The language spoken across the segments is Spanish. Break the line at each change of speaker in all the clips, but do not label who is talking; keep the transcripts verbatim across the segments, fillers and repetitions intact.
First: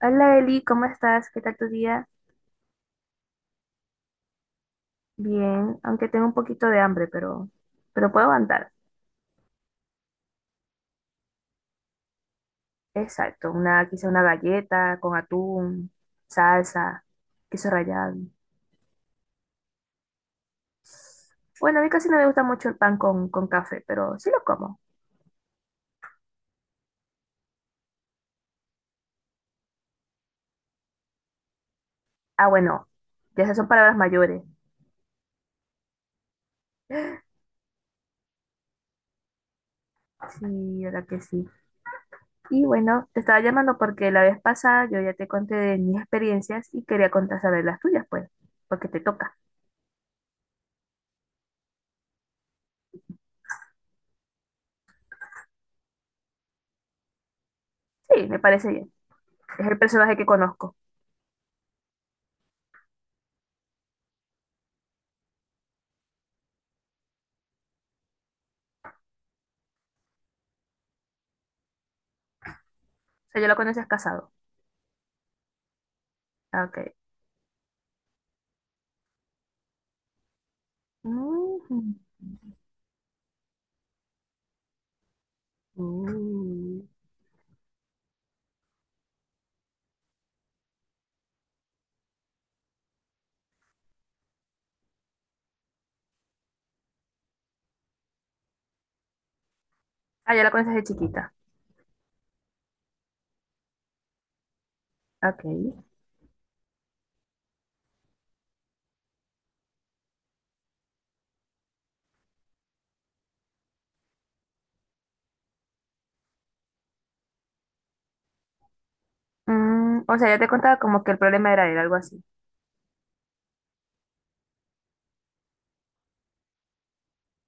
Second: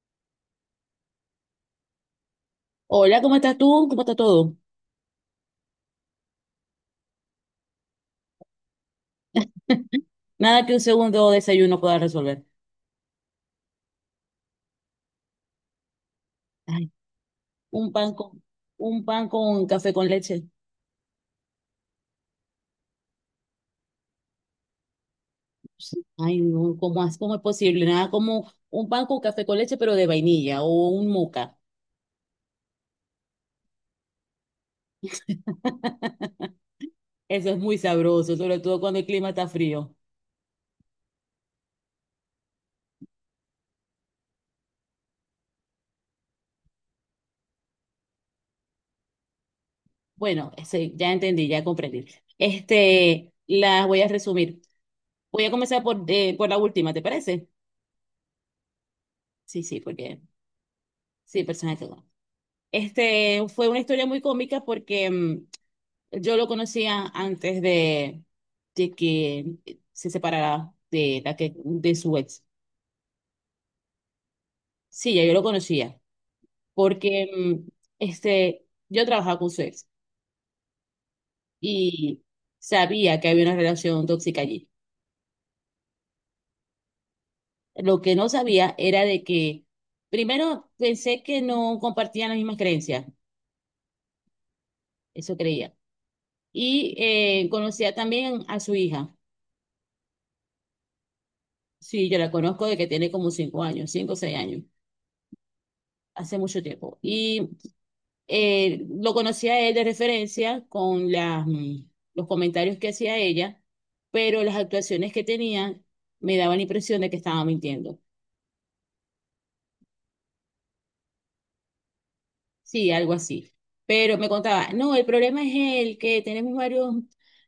Hola Eli, ¿cómo estás? ¿Qué tal tu día?
Hola, ¿cómo estás tú? ¿Cómo está todo?
Bien, aunque tengo un poquito de hambre, pero, pero puedo aguantar.
Nada que un segundo desayuno pueda resolver.
Exacto, una, quizá una galleta con atún,
Ay,
salsa, queso
un pan
rallado.
con, un pan con café con leche.
Bueno, a mí casi no me gusta mucho el pan con, con café, pero sí lo como.
Sí. Ay, no, ¿cómo, es- cómo es posible? Nada como un pan con café con leche, pero de vainilla o un moca.
Ah, bueno, ya esas son palabras mayores.
Eso es muy sabroso, sobre todo cuando el clima está frío.
Sí, verdad que sí. Y bueno, te estaba llamando porque la vez pasada yo ya te conté de mis experiencias y quería contar sobre las tuyas, pues, porque te toca.
Bueno, sí, ya entendí, ya comprendí. Este, las voy a resumir. Voy a comenzar por, eh, por la última, ¿te parece?
Sí, me parece bien.
Sí,
Es el
sí,
personaje
porque
que conozco. O
sí, personaje. Este, fue una historia muy cómica porque mm, yo lo conocía antes de, de que se separara de la que de su ex.
sea, yo lo conoces casado.
Sí, ya yo lo conocía,
Ok.
porque mm, este, yo trabajaba con su ex
Mm,
y sabía que había una relación tóxica allí.
mm.
Lo que no sabía era de que, primero, pensé que no compartían las mismas creencias, eso creía. Y eh, conocía también a su hija.
Ah, ya la conoces de chiquita.
Sí, yo la conozco de que tiene como cinco años, cinco o seis años,
Ok.
hace mucho tiempo. Y eh, lo conocía a él de referencia con las, mm, los comentarios que hacía ella, pero las actuaciones que tenía me daban la impresión de que estaba mintiendo.
Mm, o sea, ya te contaba como que el problema era él, algo así.
Sí, algo así. Pero me contaba, no, el problema es él, que tenemos varios,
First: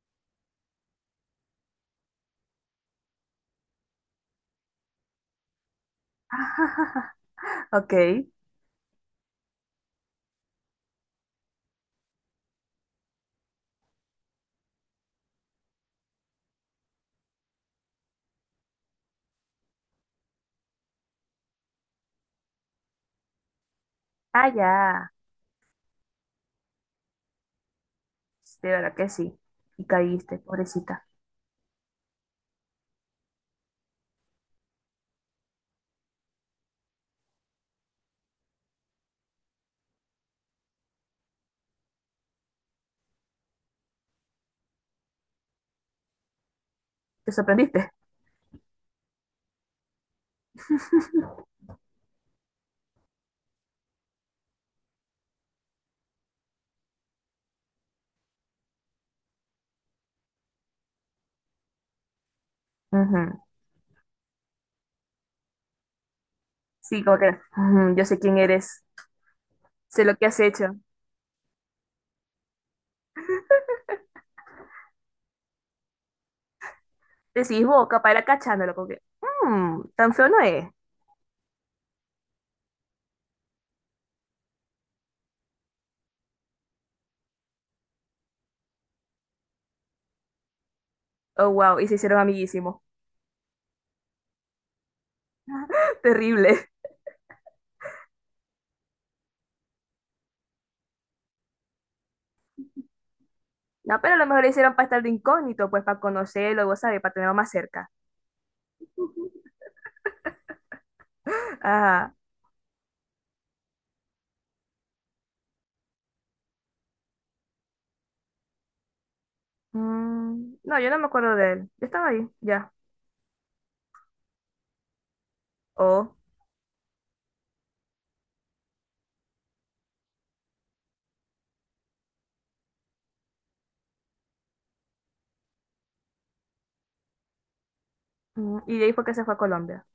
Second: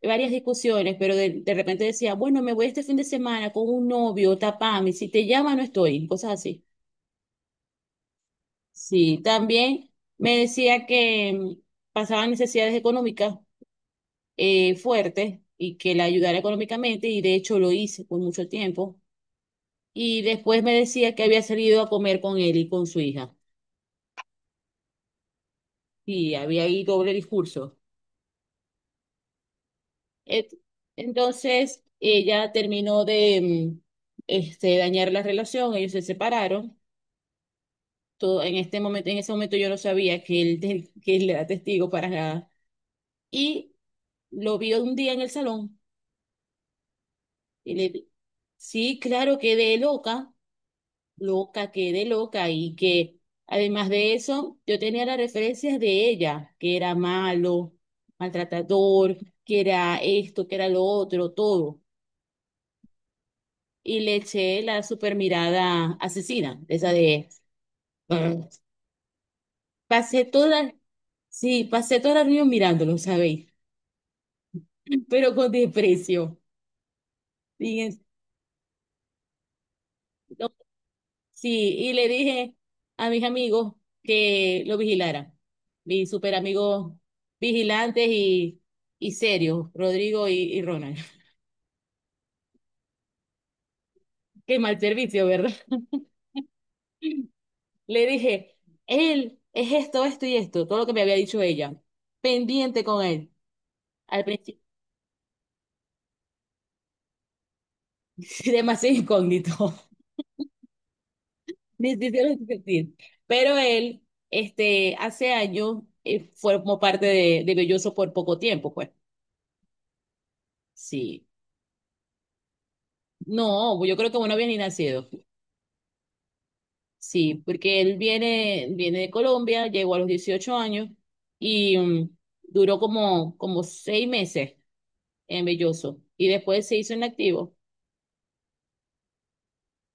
varias discusiones, pero de, de repente decía, bueno, me voy este fin de semana con un novio, tapame, si te llama no estoy, cosas así.
Ok.
Sí, también me decía que mm, pasaban necesidades económicas eh, fuerte y que la ayudara económicamente y de hecho lo hice por mucho tiempo. Y después me decía que había salido a comer con él y con su hija
Ah, ya.
y había ahí doble discurso.
De verdad que sí. Y caíste,
Et-
pobrecita.
Entonces ella terminó de mm, este, dañar la relación, ellos se separaron. Todo, en este momento, en ese momento yo no sabía que él, que él era testigo para nada. Y lo vi un día en el salón
Te
y le
sorprendiste.
di- sí, claro, quedé loca. Loca, quedé loca y que además de eso, yo tenía las referencias de ella, que era malo, maltratador, que era esto, que era lo otro, todo.
Ujú.
Y le eché la super mirada asesina, esa
Sí, como que
de...
ujú, yo sé quién
"Brr".
eres. Sé lo
Pasé
que has
toda,
hecho.
sí, pasé toda la reunión mirándolo, ¿sabéis? Pero con desprecio.
Decís
Y
vos,
es-
capaz era cachándolo, como que, mmm, tan feo no es.
Sí, y le dije a mis amigos que lo vigilaran, mis super amigos vigilantes y, y serios, Rodrigo y, y Ronald.
Oh, wow, y se hicieron amiguísimos.
Qué mal servicio, ¿verdad?
Terrible.
Le dije, él es esto, esto y esto, todo lo que me había dicho ella, pendiente con él.
No, pero a
Al
lo mejor lo
principio,
hicieron para estar de incógnito, pues para conocerlo, vos sabés, para tenerlo más cerca.
demasiado incógnito, me
Ajá.
hicieron sentir. Pero él, este, hace años, eh, formó parte de, de Belloso por poco tiempo, pues.
Mm, no, yo no me
Sí.
acuerdo de él. Yo estaba ahí, ya.
No, yo creo que bueno, había ni nacido.
Oh.
Sí, porque él viene, viene de Colombia, llegó a los dieciocho años y mm, duró como, como seis meses en Belloso y después se hizo inactivo.
Mm, y de ahí fue que se fue a Colombia.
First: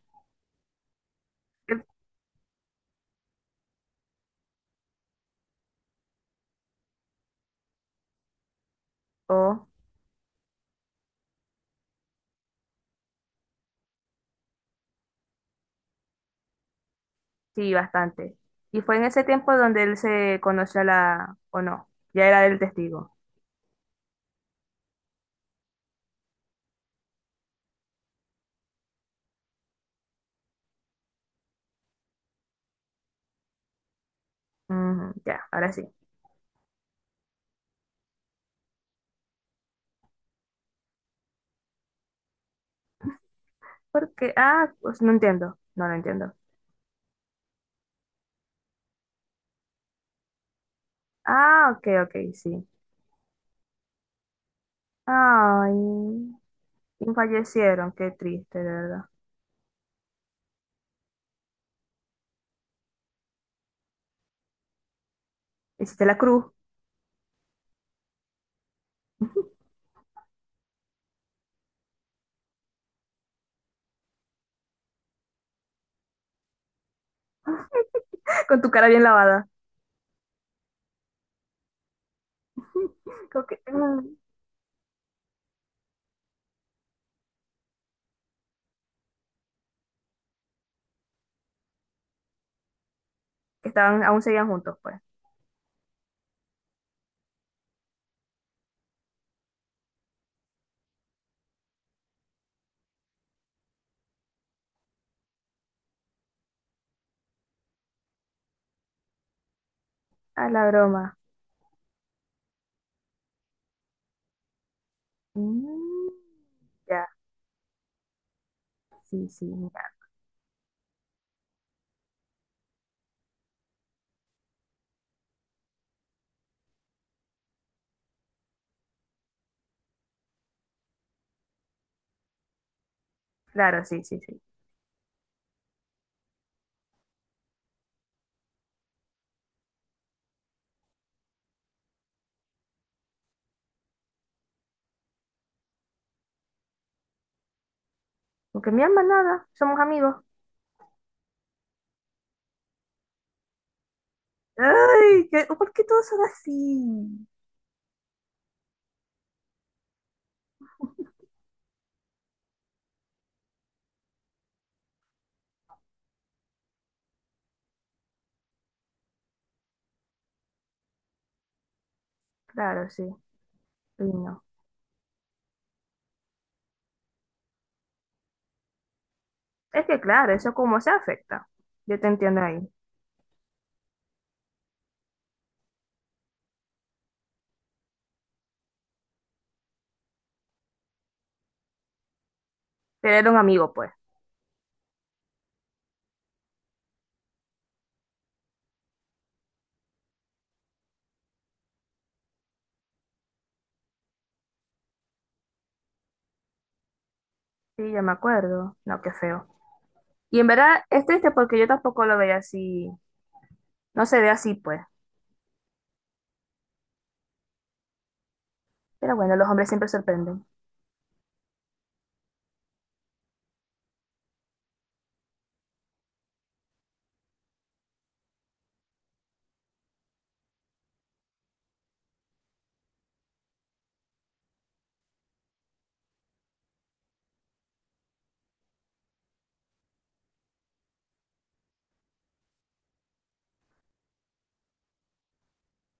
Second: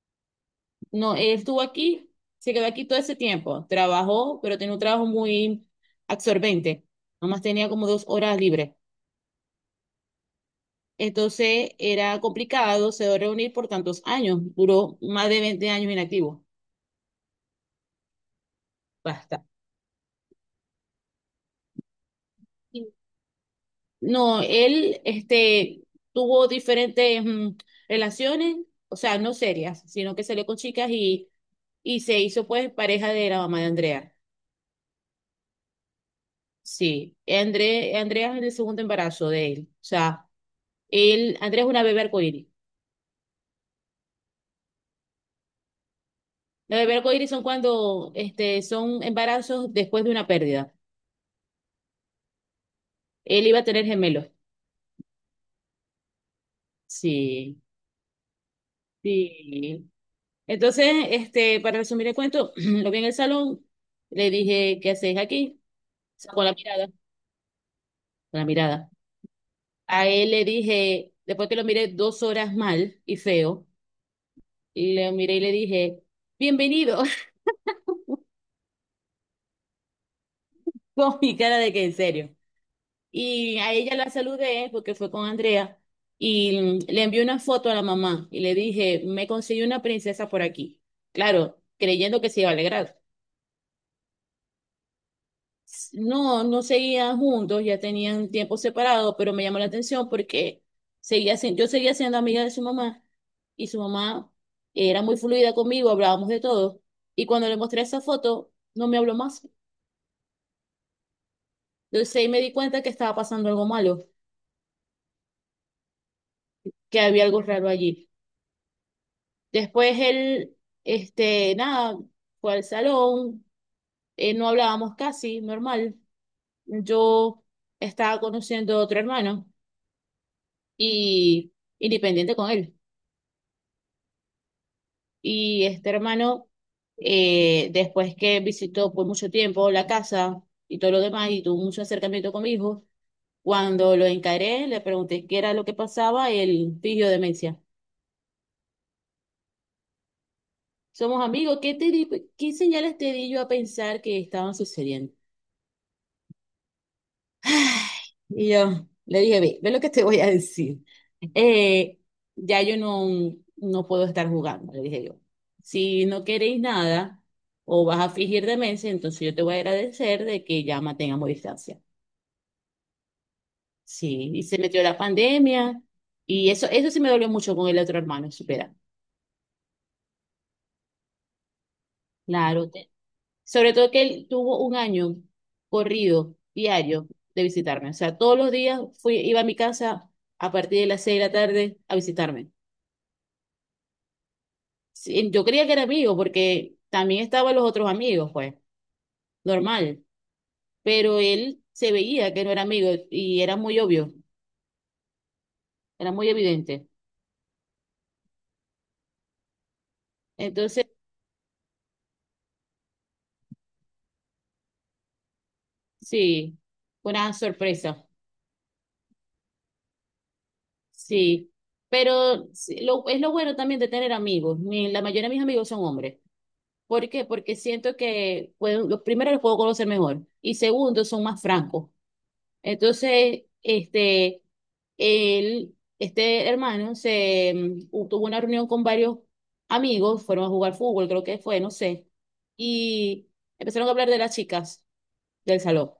No, él estuvo
Él.
aquí, se quedó aquí todo ese tiempo, trabajó, pero tenía un trabajo muy absorbente, nomás tenía como dos horas libres.
Oh,
Entonces era complicado, se dio reunir por tantos años, duró más de veinte años inactivo.
sí, bastante. Y fue en ese
Basta.
tiempo donde él se conoció a la... o no, ya era el testigo.
No, él este, tuvo diferentes mm, relaciones, o sea, no serias, sino que salió con chicas y, y se hizo pues pareja de la mamá de Andrea.
Ujú, ya, ahora sí.
Sí, André, Andrea es el segundo embarazo de él. O sea, él, Andrea es una bebé arcoíris.
Porque, ah, pues no entiendo, no lo entiendo.
Las bebés arcoíris son cuando este, son embarazos después de una pérdida.
Ah, ok, ok, sí.
Él iba a tener gemelos.
Ay, y
Sí,
fallecieron, qué triste, de verdad.
sí. Entonces, este, para resumir el cuento, lo vi en el salón, le dije, ¿qué haces aquí?
Hiciste la
Sacó
cruz.
la mirada. La mirada. A él le dije, después que lo miré dos horas mal y feo, le miré y le dije, bienvenido,
Con tu cara bien lavada.
con mi cara de que en serio.
Como
Y
que,
a ella
mm,
la saludé porque fue con Andrea y le envié una foto a la mamá y le dije, me conseguí una princesa por aquí. Claro, creyendo que se iba a alegrar.
que estaban, aún seguían juntos, pues.
No, no seguían juntos, ya tenían tiempo separado, pero me llamó la atención porque seguía sin- yo seguía siendo amiga de su mamá y su mamá era muy fluida conmigo, hablábamos de todo. Y cuando le mostré esa foto, no me habló más.
Ah, la broma.
Entonces ahí me di cuenta que estaba pasando algo malo,
Mm,
que
ya,
había algo raro allí.
sí, sí,
Después
ya.
él, este, nada, fue al salón, eh, no hablábamos casi, normal. Yo estaba conociendo a otro hermano y independiente con él.
Claro, sí, sí, sí.
Y este hermano, eh, después que visitó por mucho tiempo la casa y todo lo demás, y tuvo mucho acercamiento con mi hijo, cuando lo encaré, le pregunté qué era lo que pasaba, él fingió demencia.
Porque mi alma nada, somos amigos.
Somos amigos, ¿qué, te di- qué señales te di yo a pensar que estaban sucediendo?
Ay, que, ¿por qué todos son así?
Y yo le dije, ve, ve lo que te voy a decir. Eh, ya yo no, no puedo estar jugando, le dije yo. Si no queréis nada o vas a fingir demencia, entonces yo te voy a agradecer de que ya mantengamos distancia.
Claro, sí, y
Sí,
no.
y se metió la pandemia y eso, eso sí me dolió mucho con el otro hermano, supera.
Es que claro, eso como se afecta. Yo te entiendo ahí.
Claro, te- sobre todo que él tuvo un año corrido, diario, de visitarme. O sea, todos los días fui, iba a mi casa a partir de las seis de la tarde a visitarme.
Pero era un amigo, pues.
Sí, yo creía que era amigo porque también estaban los otros amigos, pues, normal, pero él se veía que no era amigo y era muy obvio, era muy evidente.
Sí, ya me acuerdo. No, qué feo. Y en verdad
Entonces,
es triste porque yo tampoco lo veía así. No se ve así, pues.
sí, fue una sorpresa,
Pero bueno, los hombres siempre sorprenden.
sí, pero sí, lo, es lo bueno también de tener amigos. Mi- la mayoría de mis amigos son hombres. ¿Por qué? Porque siento que, pues, los primeros los puedo conocer mejor y segundo, son más francos. Entonces, este, él, este hermano se mm, u- tuvo una reunión con varios amigos, fueron a jugar fútbol, creo que fue, no sé, y empezaron a hablar de las chicas del salón.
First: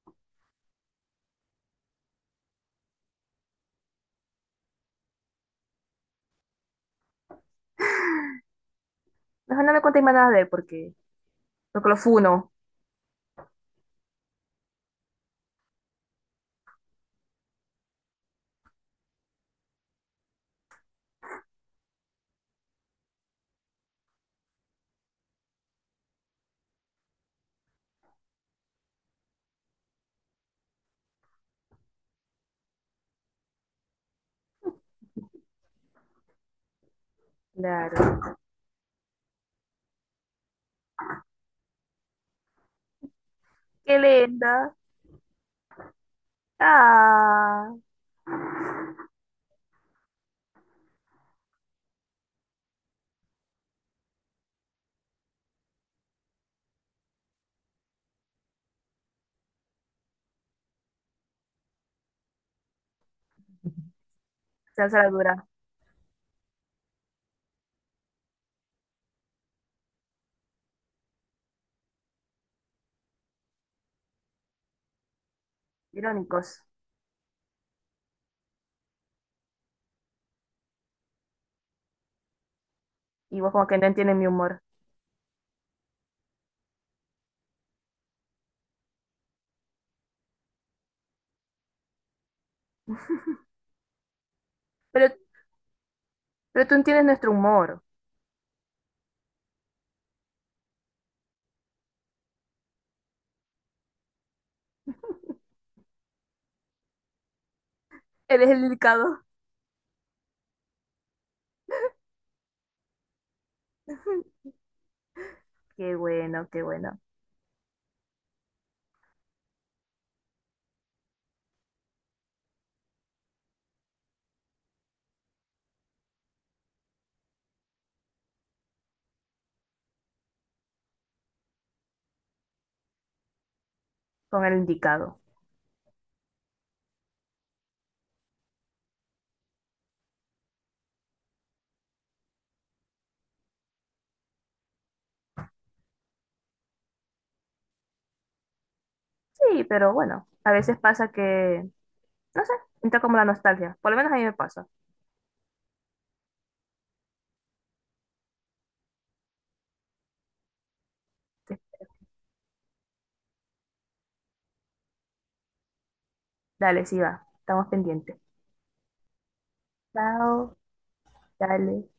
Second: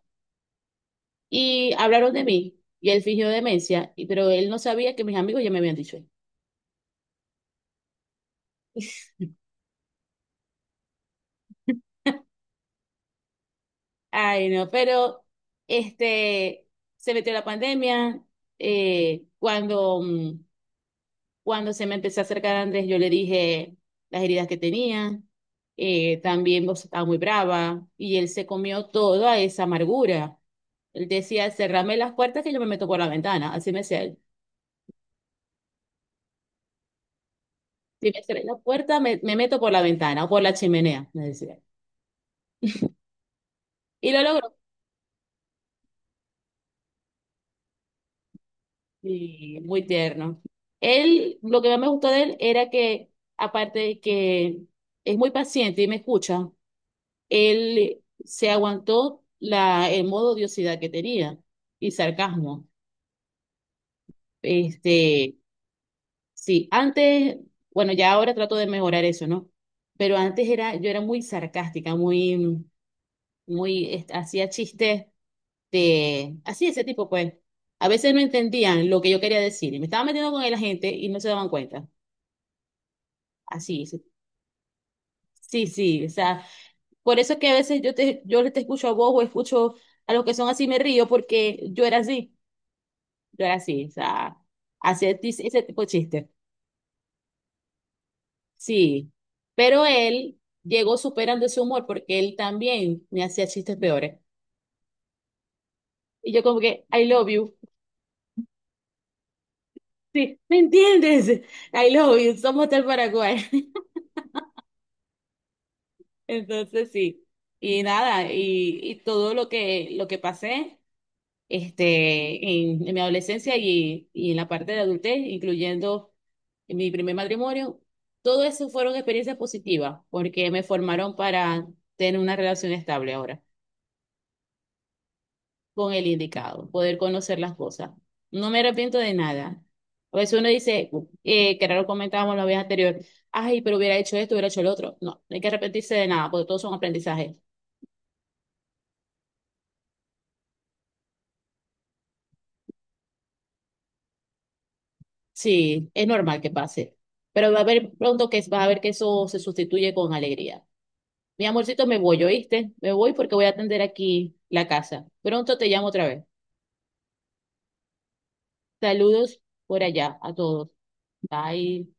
Y hablaron de mí, y él fingió demencia, y- pero él no sabía que mis amigos ya me habían dicho.
Mejor no me contéis más nada de él porque, porque lo funo.
Ay, no, pero este se metió la pandemia eh, cuando mm, cuando se me empezó a acercar Andrés, yo le dije las heridas que tenía, eh, también vos estaba muy brava, y él se comió toda esa amargura. Él decía, cerrame las puertas que yo me meto por la ventana, así me decía él. Si me
Claro.
cerré la puerta, me, me meto por la ventana o por la chimenea, me decía.
Qué
Y lo logró.
linda. Ah.
Y muy tierno. Él, lo que más me gustó de él era que, aparte de que es muy paciente y me escucha, él se aguantó la, el modo odiosidad que tenía y sarcasmo.
Salsa la
Este,
dura.
sí, antes, bueno, ya ahora trato de mejorar eso, ¿no? Pero antes era, yo era muy sarcástica, muy, muy, este, hacía chistes de,
Irónicos.
así ese tipo, pues. A veces no entendían lo que yo quería decir y me estaba metiendo con la gente y no se daban cuenta.
Y vos como que
Así,
no
sí,
entiendes mi humor.
sí, sí, o sea, por eso es que a veces yo te, yo te escucho a vos o escucho a los que son así me río porque yo era así. Yo era así, o sea,
Pero,
hacía tis- ese tipo de chistes.
pero tú entiendes nuestro humor.
Sí, pero él llegó superando ese humor porque él también me hacía chistes peores. Y yo como que, I love you.
Eres el indicado.
Sí, ¿me entiendes? I love you, somos del Paraguay.
Qué bueno, qué
Entonces
bueno.
sí, y nada, y, y todo lo que, lo que pasé este, en, en mi adolescencia y, y en la parte de adultez, incluyendo en mi primer matrimonio, todo eso fueron experiencias positivas porque me formaron para tener una relación estable ahora
Con el indicado.
con el indicado, poder conocer las cosas. No me arrepiento de nada. A veces uno dice, eh, que era lo comentábamos la vez anterior, ay, pero hubiera hecho esto, hubiera hecho lo otro. No, no hay que arrepentirse de nada porque todos son aprendizajes.
Sí, pero bueno. A veces pasa que, no sé, entra como la nostalgia. Por lo menos a mí me pasa.
Sí, es normal que pase, pero va a haber pronto que vas a ver que eso se sustituye con alegría. Mi
Sí.
amorcito, me voy, ¿oíste? Me voy porque voy a atender aquí la casa. Pronto te llamo otra vez.
Dale, sí va. Estamos pendientes.
Saludos por allá a
Chao.
todos.
Dale.
Bye.